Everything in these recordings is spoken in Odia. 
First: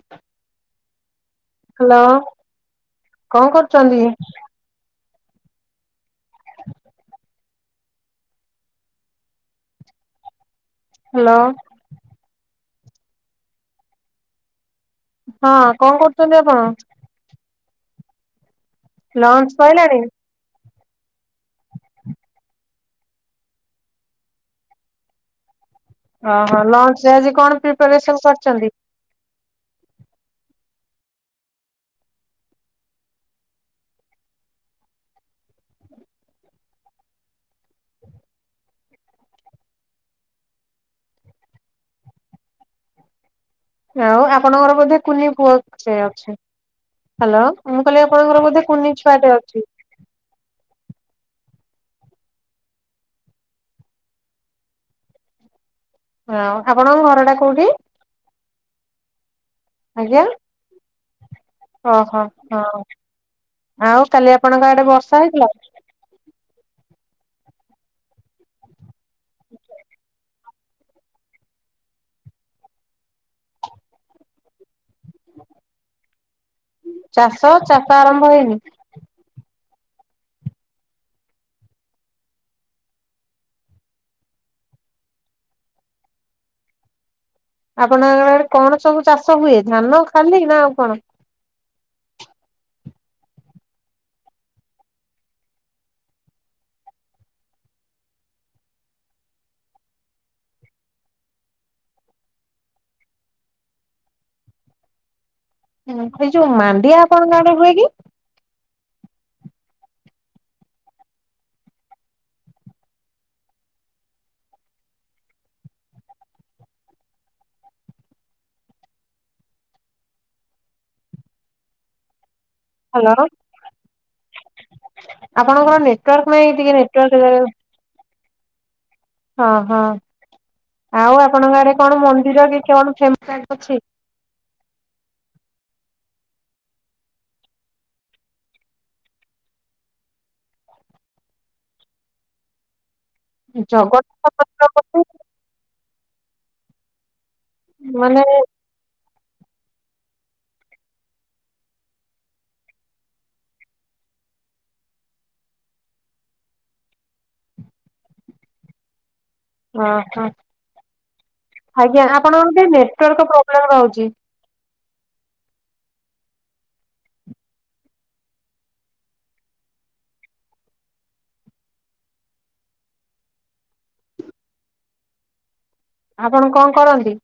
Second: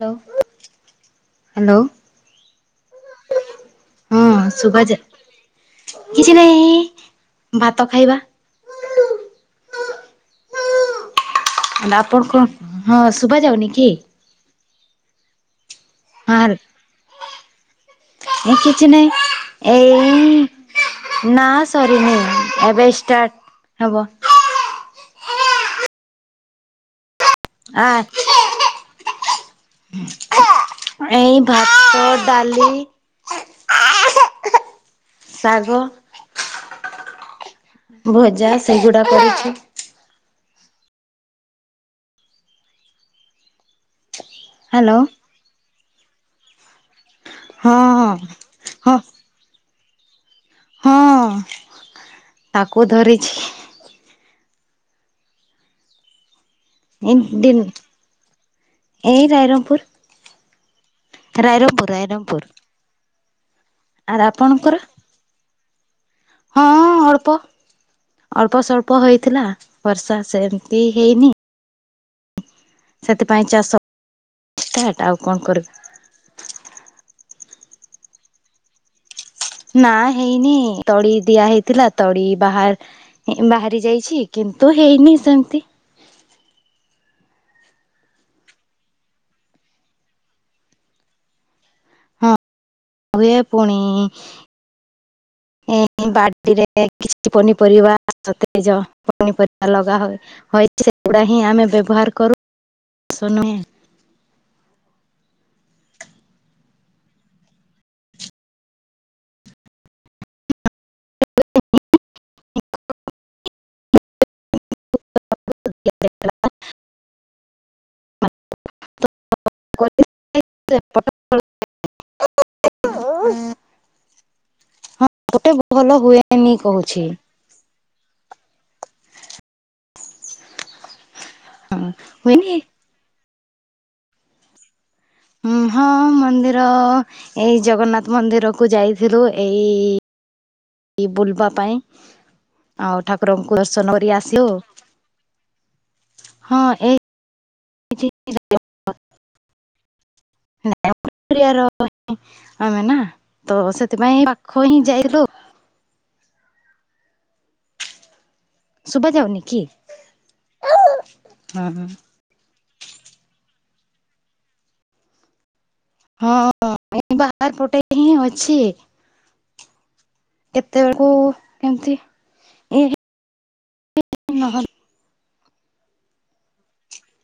ହ୍ୟାଲୋ ହ୍ୟାଲୋ ହାଲୋ କଣ କରୁଛନ୍ତି? ଶୁଭା ଯା କିଛି ନାଇଁ ଭାତ ଖାଇବା। ହାଲୋ। ନାଁ ଆପଣଙ୍କ ହଁ ଶୁଭା ଯାଉନି କି? ହଁ କଣ କରୁଛନ୍ତି ଆପଣ? ନାଇଁ କିଛି ନାଇଁ ଲଞ୍ଚ ସଇଲାଣି? ଏଇ ନାଁ ସରିନି ଏବେ ଷ୍ଟାର୍ଟ ହବ। ଓ ହୋ ଲଞ୍ଚ୍ ରେ ଆଜି କଣ ପ୍ରିପ୍ୟାରେସନ୍ କରିଛନ୍ତି? ହୁଁ। ଏଇ ଭାତ ଡାଲି ଶାଗ ଭଜା ସେଇଗୁଡା କରିଛି। ଆଉ ଆପଣଙ୍କର ହ୍ୟାଲୋ ବୋଧେ କୁନି ପୁଅ ଅଛି ଅଛି ହାଲୋ ହଁ ମୁଁ କହିଲି ଆପଣଙ୍କର ବୋଧେ ହଁ କୁନି ଛୁଆଟେ ଅଛି? ହଁ ତାକୁ ଧରିଛି। ହଉ ଆପଣ? ଏଇ ଏଇଠି ଏଇ ରାଇରଙ୍ଗପୁର। ଆଜ୍ଞା। ରାଇରଙ୍ଗପୁର ଓ ହୋ ରାଇରଙ୍ଗପୁର ହଁ ଆଉ ଆର୍ କାଲି ଆପଣଙ୍କ ଆପଣଙ୍କର? ଆଡେ ବର୍ଷା ହେଇଥିଲା? ହଁ ଅଳ୍ପ। ଅଳ୍ପ ସଳ୍ପ ହେଇଥିଲା ବର୍ଷା ସେମିତି ହେଇନି ସେଥିପାଇଁ ଚାଷ ଷ୍ଟାର୍ଟ ଆଉ କଣ କରିବା। ଚାଷ ଚାଷ ଆରମ୍ଭ ହେଇନି? ନାଁ ହେଇନି ତଳି ଦିଆ ହେଇଥିଲା ତଳି ବାହାର ବାହାରି ଯାଇଛି କିନ୍ତୁ ହେଇନି ସେମିତି। ଆପଣଙ୍କ ଘର ଆଡେ କଣ ସବୁ ଚାଷ ହୁଏ ଧାନ ଖାଲି ନାଁ ଆଉ କଣ? ହଁ ହୁଏ ପୁଣି ଏ ମୁଁ ବାଡିରେ କିଛି ପନିପରିବା ସତେଜ ପନିପରିବା ଲଗା ହୁଏ ହଁ ଏଇ ସେଗୁଡା ହିଁ ଆମେ ବ୍ୟବହାର କରୁଛେ ନୁହେଁ? ହଁ ସେଇ ଯୋଉ ମାଣ୍ଡିଆ ଆପଣଙ୍କ ଆଡେ ହୁଏ କି? [inaudible] [inaudible] [inaudible] ହାଲୋ। ଗୋଟେ ଆପଣଙ୍କର ଭଲ ନେଟୱାର୍କ ହୁଏନି ନାହିଁ ଟିକେ କହୁଛି ନେଟୱାର୍କ ଦେବେ? ହଁ ହଁ। ଆଉ ଆପଣଙ୍କ ଆଡେ ହଁ କଣ ମନ୍ଦିର ହୁଏନି କି କଣ ଫେମସ୍ ଜାଗା ଅଛି? ହୁଁ ହଁ ମନ୍ଦିର ଏଇ ଜଗନ୍ନାଥ ମନ୍ଦିର କୁ ଯାଇଥିଲୁ। ଏଇ ବୁଲିବା ପାଇଁ। ଆଉ ଠାକୁ ରଙ୍କୁ ଦର୍ଶନ କରି ଜଗନ୍ନାଥ ଆସିଲୁ। ମନ୍ଦିର ବୋଧେ ହଁ ଏଇ ମାନେ [unintelligible] ଆମେ ନା ତ ସେଥିପାଇଁ ପାଖ ହିଁ ଯାଇଥିଲୁ। ଶୁଭା ଯାଉନି। କି? ଓହୋ। ହଁ ହଁ ଆଜ୍ଞା ଆପଣଙ୍କର ଟିକେ ନେଟୱାର୍କ୍ ପ୍ରୋବ୍ଲେମ୍ ରହୁଚି। ହଁ ମୁ ବାହାର ପଟେ ହିଁ ଅଛି। କେତେବେଳକୁ କେମିତି ଏ [unintelligible] ଆପଣ କଣ କରନ୍ତି?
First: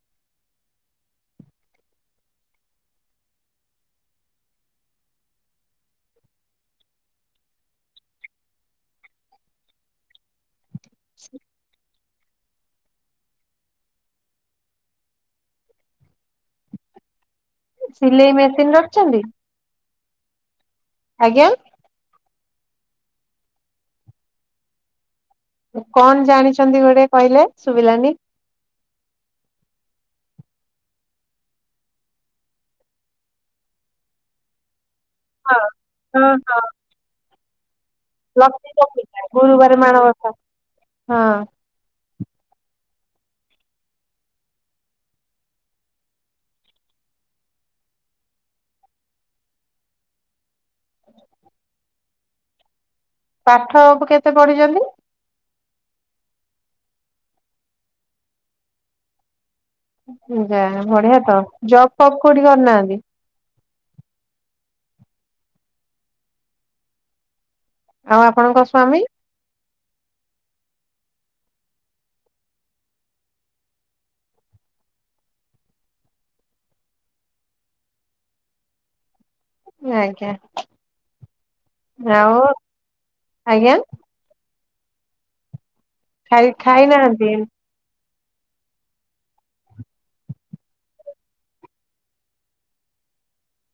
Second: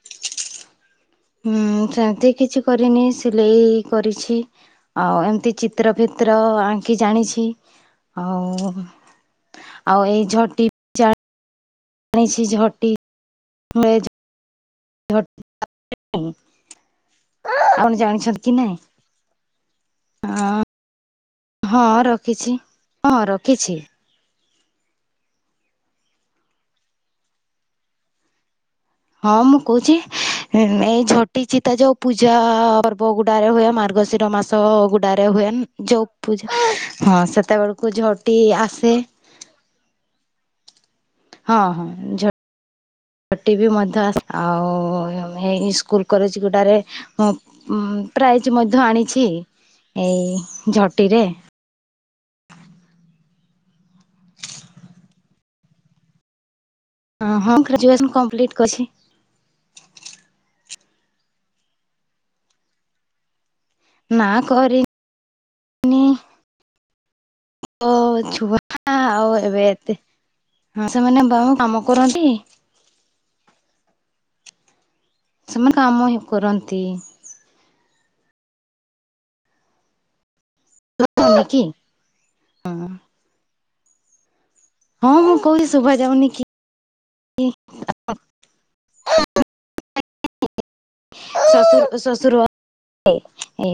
ହୁଁ ସେମିତି କିଛି କରିନି, ସିଲେଇ କରିଛି। ଆଉ ଏମତି ଚିତ୍ର ଫିତ୍ର ଆଙ୍କି ଜାଣିଛି। ଆଉ ଆଉ ଏଇ ଝଟି ଜଣିଛି ଝଟି [unintelligible] ଝୋ- [unintelligible] ଆପଣ ସିଲେଇ ଜାଣିଛନ୍ତି କି ମେସିନ ନାଇଁ। ରଖିଛନ୍ତି ଅଁ। ଆଜ୍ଞା। ହଁ ରଖିଛି। ହଁ ରଖିଛି। କଣ ଜାଣିଛନ୍ତି ଗୋଟେ କହିଲେ? ଶୁଭିଲାନି। ହଁ ମୁଁ କହୁଛି। ଏଇ ଝଟିଚିତା ଯୋଉ ପୂଜା ପର୍ବ ଗୁଡାରେ ଯୋଉ ହୁଏ, ମାର୍ଗଶିର ମାସ ସ ଗୁଡରେ ହୁଏ। ହଁ ଯୋଉ ହଁ ପୂଜା ହଁ ସେତେବେଳକୁ ଝ ଲକ୍ଷ୍ମୀଙ୍କ ପୂଜା ଗୁରୁବାରେ ମାଣବସା। ହଁ। ହଁ ହଁ ଝ ଝଟି ବି ମଧ୍ୟ ଆସ୍। ଆଉ ଏଇ ସ୍କୁଲ କଲେଜ ଗୁଡ଼ାରେ ହଁ ପ୍ରାଇଜ ମଧ୍ୟ ଆଣିଛି, ଏଇ ଝୋଟିରେ। ପାଠ ଅବ୍ କେତେ ପଢିଛନ୍ତି? ହଁ ହଁ ଗ୍ରାଜୁଏସନ୍ କମ୍ପ୍ଲିଟ୍ କଛି। ଯା ବଢିଆ ତ। ଜବ୍ ଫବ୍ କୋଉଠି କରିନାହାନ୍ତି। ନାଁ, କରି ଓ ଆଉ ଆପଣଙ୍କ ଛୁଆ। ସ୍ଵାମୀ? ଆଉ ଏବେ ଏତେ ହଁ ସେମାନେ [unintelligible] କାମ କରନ୍ତି। ସେମାନେ କାମ ହିଁ କରନ୍ତି। ଆଜ୍ଞା। [unintelligible] କି। ଯା ହଉ ଆଜ୍ଞା। ହଁ ମୁଁ କହୁଛି ଶୁଭା ଯାଉନି ଖାଇ କି? ଖାଇନାହାନ୍ତି। ଶାଶୁ, ଶ୍ୱଶୁର ଏ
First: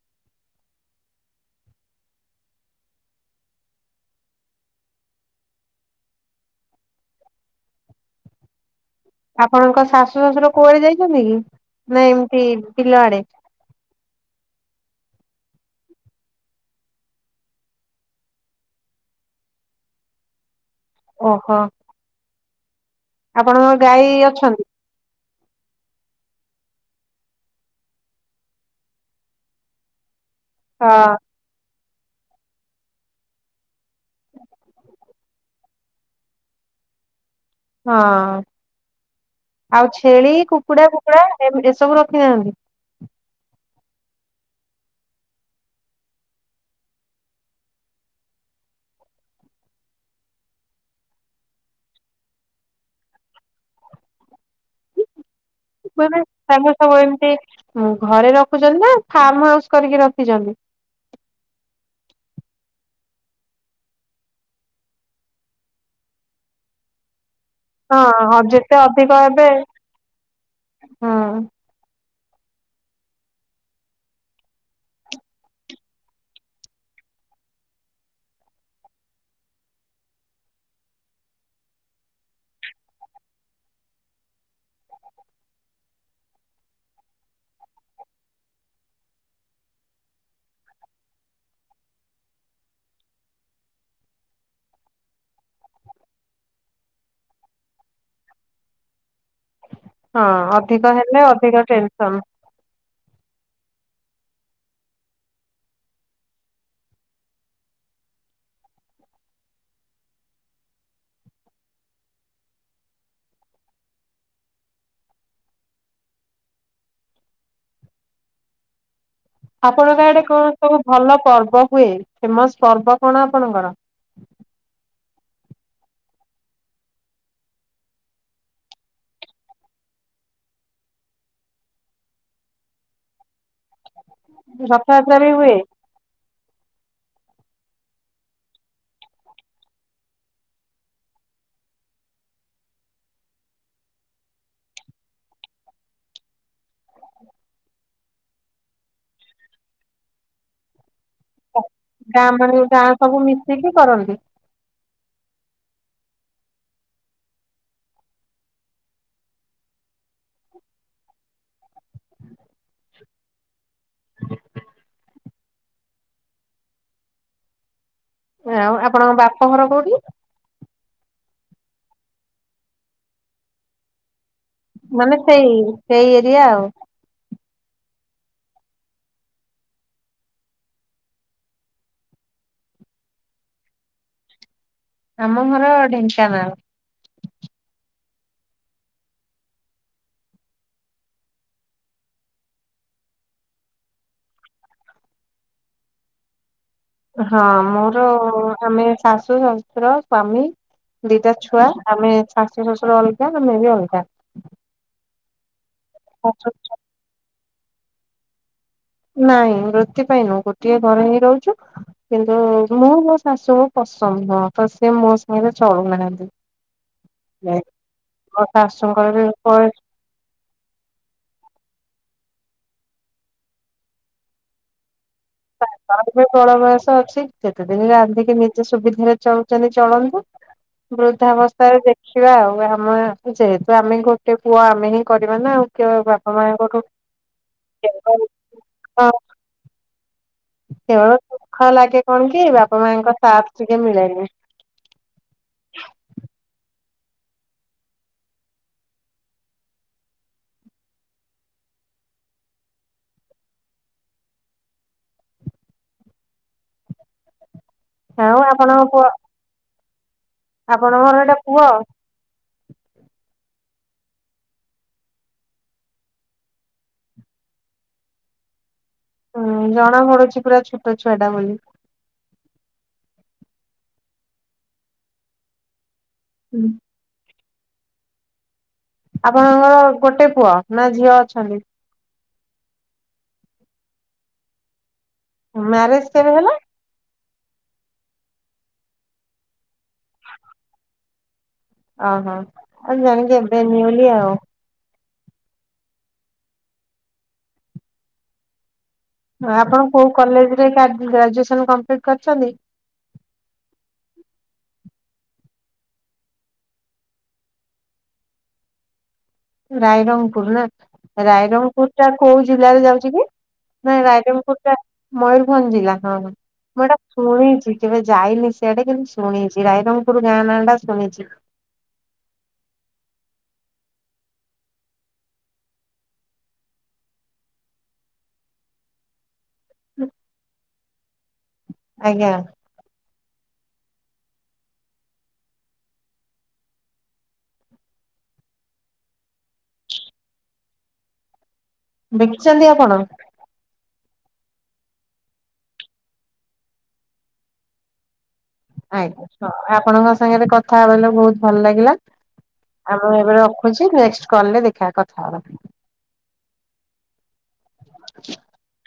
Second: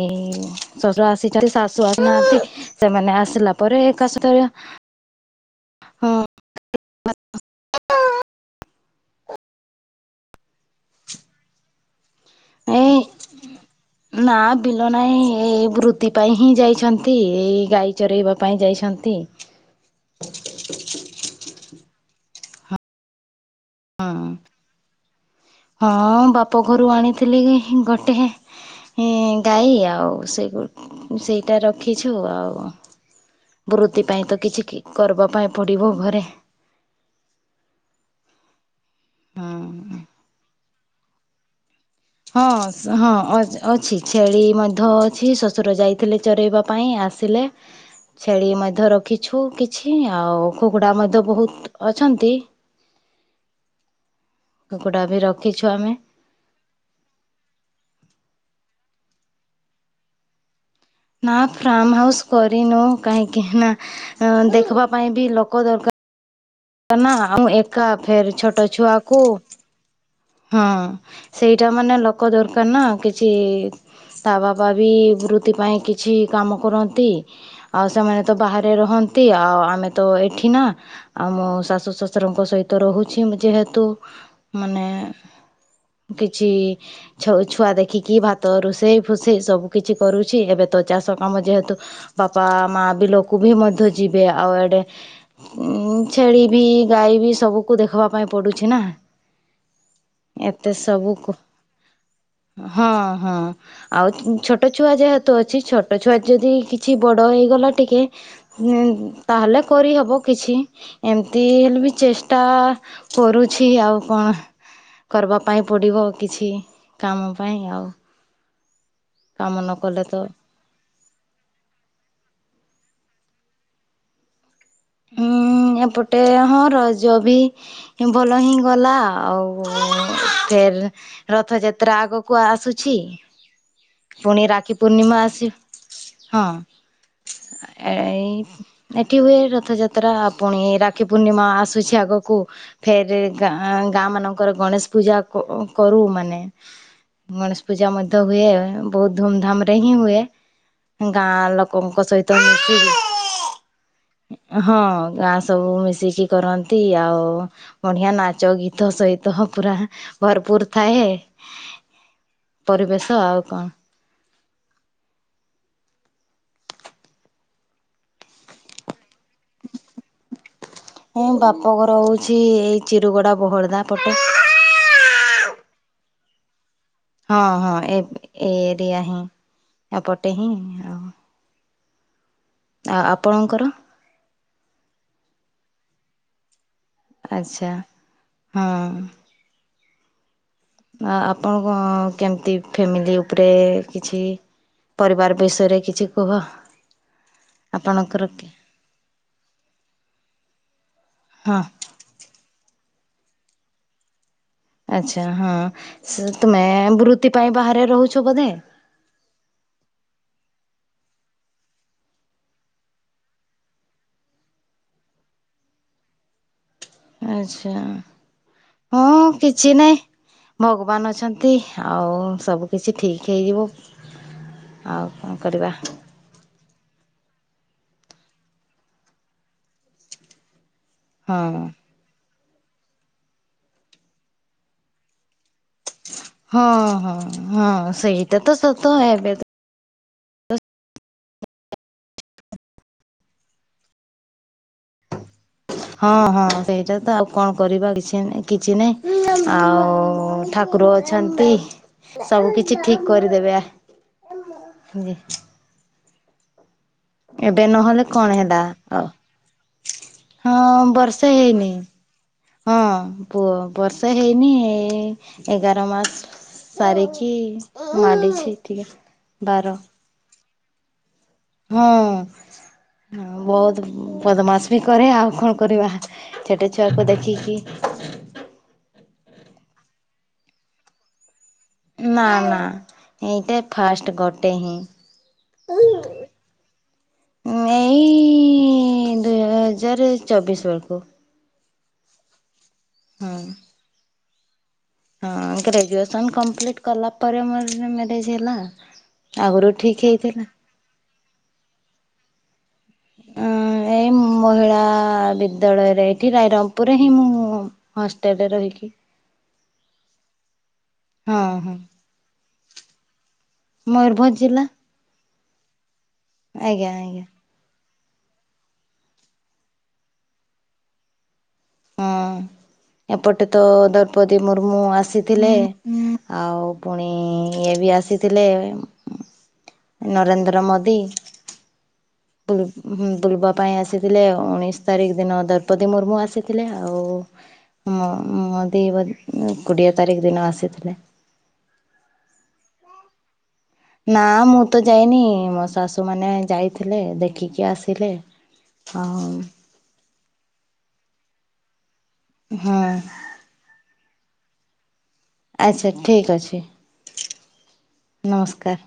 ଶ୍ୱଶୁର ଆସିଚନ୍ତି। ଶାଶୁ ଆସି ନାହାନ୍ତି। ସେମାନେ ଆସିଲା ପରେ ଏକା ସହିତ। ହଁ। ଆପଣଙ୍କ ଶାଶୁ ଶଶୁର କୁଆଡ଼େ ଯାଇଛନ୍ତି କି? ନା ଏମିତି ଏଇ ବିଲ ଆଡ଼େ। ନା ବିଲ ନାଇଁ ଏଇ ବୃତ୍ତି ପାଇଁ ହିଁ ଯାଇଛନ୍ତି। ଏଇ ଗାଈ ଚରେଇବା ପାଇଁ ଯାଇଛନ୍ତି। ଓହୋ। ଆପଣଙ୍କର ହଁ। ଗାଈ ଅଛନ୍ତି? ହଁ ଆଉ ବାପ ଘରୁ ଆଣିଥିଲି ଗୋଟେ ଏ ଗାଈ ଆଉ ସେଇଗୁ ହଁ। ସେଇଟା ରଖିଛୁ ଆଉ ବୃତ୍ତି ପାଇଁତ କିଛି କରିବା ପାଇଁ ପଡ଼ିବ ଘରେ। ହଁ ଆଉ ହଁ ଛେଳି କୁକୁଡ଼ା ଫୁକୁଡ଼ା ଏ ଏସବୁ ରଖି ହଁ। ହଁ ଅ ଅଛି ଛେଳି ମଧ୍ୟ ଅଛି ଶ୍ୱଶୁର ଯାଇଥିଲେ ଚରାଇବା ପାଇଁ ଆସିଲେ। ଛେଳି ମଧ୍ୟ ରଖିଛୁ କିଛି ଆଉ କୁକୁଡ଼ା ମଧ୍ୟ ବହୁତ୍ ଅଛନ୍ତି। କୁକୁଡ଼ାବି ରଖିଛୁ ଆ ମାନେ ତାଙ୍କୁ ସବୁ ଏମିତି ଘରେ ରଖୁଚନ୍ତିନା ଫାର୍ମ ହାଉସ୍ କରିକି ରଖିଚନ୍ତି? ନା ଫାର୍ମ ହାଉସ୍ କରିନୁ କାହିଁକିନା ଅ ଦେଖିବା ପାଇଁବି ଲୋକ ଦରକା ନା ଆଉ ଏକା ଫେର୍ ହଁ ଛୋଟ ଯେତେ ଅଧିକ ଛୁଆକୁ ହେବେ ହଁ ହୁଁ ସେଇଟା ମାନେ ଲୋକ ଦରକାରନା କିଛି ତା ବାପାବି ବୃତ୍ତି ପାଇଁ କିଛି କାମ କରନ୍ତି। ଆଉ ସେମାନେତ ବାହାରେ ରହନ୍ତି ଆଉ ଆମେତ ଏଠିନା ଆଉ ମୋ ଶାଶୁ ଶ୍ଵଶୁରଙ୍କ ସହିତ ରହୁଛି ଯେହେତୁ ମାନେ କିଛି ଛ ଛୁଆ ଦେଖିକି ଭାତ ରୋଷେଇ ଫୋସେଇ ସବୁ କିଛି କରୁଛି ଏବେତ ଚାଷ କାମ ଯେହେତୁ ବାପା ମା ବିଲକୁବି ମଧ୍ୟ ଯିବେ ଆଉ ଏଡ଼େ ଉଁ ଛେଳିବି ଗାଈବି ସବୁକୁ ଦେଖବା ପାଇଁ ପଡୁଛି ନା। ହଁ ଏତେ ଅଧିକ ହେଲେ ସବୁକୁ ଅଧିକ ଟେନସନ୍। ହଁ ହଁ। ଆଉ ଛୋଟ ଛୁଆ ଯେହେତୁ ଅଛି ଛୋଟ ଛୁଆ ଯଦି କିଛି ବଡ଼ ହେଇଗଲା ଟିକେ ତାହେଲେ କରିହେବ କିଛି ଏମିତି ହେଲେବି ଚେଷ୍ଟା କରୁଛି ଆଉ କଣ। କରିବା ପାଇଁ ପଡ଼ିବ କିଛି କାମ ପାଇଁ ଆଉ। କାମ ନ ଆପଣଙ୍କ କଲେ ତ ଆଡ଼େ କଣ ସବୁ ଭଲ ପର୍ବ ହୁଏ ଫେମସ୍ ପର୍ବ କଣ ଆପଣଙ୍କର? ଉଁ ଏପଟେ ହଁ ରଜବି ଭଲ ହିଁ ଗଲା ଆଉ ଫେର୍ ରଥଯାତ୍ରା ଆଗକୁ ଆସୁଛି। ପୁଣି ରାକ୍ଷୀ ରଥଯାତ୍ରା ପୂର୍ଣ୍ଣିମା ବି ଆସି ହୁଏ ହଁ ଏଇ ଏଠି ହୁଏ ରଥଯାତ୍ରା ଆ ପୁଣି ରାକ୍ଷୀ ପୂର୍ଣ୍ଣିମା ଆସୁଛି ଆଗକୁ। ଫେର୍ ଗାଁ ଗାଁ ମାନଙ୍କରେ ଗଣେଶ ପୂଜା କ କରୁ ମାନେ ଗଣେଶ ପୂଜା ମଧ୍ୟ ହୁଏ ବହୁତ୍ ଧୁମଧାମରେ ହିଁ ହୁଏ। ଗାଁ ଲୋକଙ୍କ ଗାଁ ସହିତ ମାନେ ମିଶି ଗାଁ ସବୁ ମିଶିକି କରନ୍ତି। ହଁ ଗାଁ ସବୁ ମିଶିକି କରନ୍ତି ଆଉ ବଢିଆ ନାଚ ଗୀତ ସହିତ ପୁରା ଭରପୁର ଥାଏ ପରିବେଶ ଆଉ କଣ। [inaudible] ଆଉ ଆପଣଙ୍କ ବାପ ଘର କୋଉଠି? ମୋ ବାପ ଘର ହଉଛି ଏଇ ଚିରୁଗଡା ବୋହଦା ପଟେ। ମାନେ ସେଇ ସେଇ ଏରିଆ ଆଉ। ହଁ ହଁ ଏ ଏ ଏରିଆ ହିଁ ଏପଟେ ହିଁ ଆଉ ଆ ଆପଣଙ୍କର? ଆମ ଘର ଢେଙ୍କାନାଳ। ଆଚ୍ଛା, ହଁ। ଆ ଆପଣ କଣ କେମିତି ଫ୍ୟାମିଲି ଉପରେ କିଛି। ପରିବାର ବିଷୟରେ କିଛି କୁହ? ହଁ, ମୋର ଆପଣଙ୍କର ଆମେ ଶାଶୁ, ଶଶୁର, ସ୍ଵାମୀ, ଦିଟା ହଁ ଛୁଆ। ଆମେ ଶାଶୁ ଶଶୁର ଅଲଗା ଆମେ ବି ଅଲଗା। ଆଚ୍ଛା, ହଁ ସେ ଶାଶୁ ତୁମେ ବୃତ୍ତି ପାଇଁ ବାହାରେ ରହୁଚ ବୋଧେ? ନାଇଁ ବୃତ୍ତି ପାଇଁ ନୁହ ଗୋଟିଏ ଘରେ ହିଁ ରହୁଚୁ। କିନ୍ତୁ ମୁଁ ମୋ ଶାଶୁ କୁ ପସନ୍ଦ ନୁହଁ ତ ସେ ମୋ ସହିତ ଚଳୁନାହାନ୍ତି। ହଁ ଆଚ୍ଛା, ବି ହଁ କିଛି ବୟସ ନାଇଁ। ଭଗବାନ ଅଛନ୍ତି, ଆଉ ସବୁ କିଛି ଠିକ୍ ହେଇଯିବ। ଆଉ କଣ କରିବା। ଏ ବଳ ବୟସ ଅଛି। କେତେ ଦିନି ରାନ୍ଧିକି ନିଜେ ସୁବିଧାରେ ଚଳୁଚନ୍ତି ଚଳନ୍ତୁ। ବୃଦ୍ଧା ହଁ ଅବସ୍ଥାରେ ଦେଖିବା ଆଉ। ଆମ ଯେହେତୁ ଆମେ ଗୋଟେ ପୁଅ ଆମେ ହିଁ କରିବା ନା ଆଉ। କେ ବାପା ହଁ, ମାଆଙ୍କଠୁ ହଁ, ହଁ କେବଳ ସେଇଟା ତ ସତ ଏବେ। କେବଳ ଦୁଃଖ ଲାଗେ କଣ କି ବାପା ମାଙ୍କ ସାଥ ଟିକେ ମିଳେନି। ହଁ, ହଁ ସେଇଟା ତ ଆଉ କଣ କରିବା କିଛି ନାଇଁ କିଛି ନାଇଁ ଆଉ ଠାକୁର ଅ। ଅଛନ୍ତି, ସବୁ କିଛି ଠିକ୍ କରିଦେବେ ଆ। ଏବେ ନହେଲେ କଣ ଆଉ ହେଲା ଆପଣଙ୍କ ପୁଅ ଆଉ। ହଁ, ଆପଣଙ୍କର ବର୍ଷେ ଏଇଟା ପୁଅ ହେଇନି। ହଁ, ପୁଅ, ବର୍ଷେ ହେଇନି ଏ ଏଗାର ମାସ। ସାରିକି ମାରିଛି ଟିକେ। ହୁଁ, ବାର ଜଣା ପଡୁଚି ପୁରା ଛୋଟ ଛୁଆ ଟା ବୋଲି। ହଁ, ବହୁତୁ ବଦମାସି ବି କରେ ଆଉ କଣ କରିବା। ଛୋଟ ଛୁଆକୁ ଦେଖିକି। ଆପଣଙ୍କର ଗୋଟେ ପୁଅ ନା ଝିଅ ଅଛନ୍ତି? ନା ନା ଏଇଟା ଫାଷ୍ଟ ଗୋଟେ ହିଁ। ମ୍ୟାରେଜ କେବେ ହେଲା ଏଇ ଦୁଇ ହଜାର ଚବିଶି ବେଳକୁ। ଅ ହୋ, ଆ ହଁ। ଜାଣିକି ଏବେ ନିଉଲି ଆଉ। ହଁ, ଗ୍ରାଜୁଏସନ୍ କମ୍ପ୍ଲିଟ କଲା ପରେ ମୋର ମ୍ୟାରେଜ ହେଲା। ହଁ, ଆଗରୁ ଆପଣ ଠିକ କୋଉ ହେଇଥିଲା। କଲେଜରେ ଗ୍ରାଜୁଏସନ୍ କମ୍ପ୍ଲିଟ୍ କରିଚନ୍ତି? ଏ ମହିଳା। ହଁ, ବିଦ୍ୟାଳୟରେ ଏଇଠି ରାଇରମପୁରରେ ହିଁ ମୁଁ ହଷ୍ଟେଲରେ ରହିକି। ରାଇରଙ୍ଗପୁର ନା, ହଁ ହଁ। ରାଇରଙ୍ଗପୁର ଟା କୋଉ ଜିଲ୍ଲାରେ ଯାଉଚି କି? ନାଇଁ ମୟୂରଭଞ୍ଜ ରାଇରଙ୍ଗପୁର ଜିଲ୍ଲା ଟା ମୟୂରଭଞ୍ଜ ଜିଲ୍ଲା। ହଁ, ହଁ ମୁଁ ଆଜ୍ଞା ଏଇଟା ଆଜ୍ଞା। ଶୁଣିଚି। କେବେ ଯାଇନି ସିଆଡେ କିନ୍ତୁ ଶୁଣିଚି। ରାଇରଙ୍ଗପୁର ଗାଁ ନାଁ ଟା ଶୁଣିଚି। ହଁ। ଏପଟେ ତ ଦ୍ରୌପଦୀ ମୁର୍ମୁ ଆସିଥିଲେ ଆଉ। ପୁଣି ଇଏ ବି ଆସିଥିଲେ। ନରେନ୍ଦ୍ର ମୋଦି। ଆଜ୍ଞା। ବୁଲବା ପାଇଁ ଆସିଥିଲେ ଉଣେଇଶି ତାରିଖ ଦିନ ଦ୍ରୌପଦୀ ମୁର୍ମୁ ଆସିଥିଲେ ଆଉ। ମୁ ମୋଦି ବୋ କୋଡିଏ ତାରିଖ ଦିନ ଆସିଥିଲେ। ଦେଖିଚନ୍ତି ଆପଣ? ନା ମୁଁ ତ ଯାଇନି ମୋ ଶାଶୁ ମାନେ ଯାଇଥିଲେ ଦେଖିକି ଆସିଲେ। ଆଉ ଆଏ ଆପଣଙ୍କ ସାଙ୍ଗରେ କଥା ହେବଲେ ବହୁତ ଭଲ ଲାଗିଲା ହଁ ଆମ ଏବେ ର ଛି ନେକ୍ସଟ କଲରେ ଦେଖିବା କଥା ହବା। ଆଚ୍ଛା ଠିକ୍ ଅଛି ନମସ୍କାର।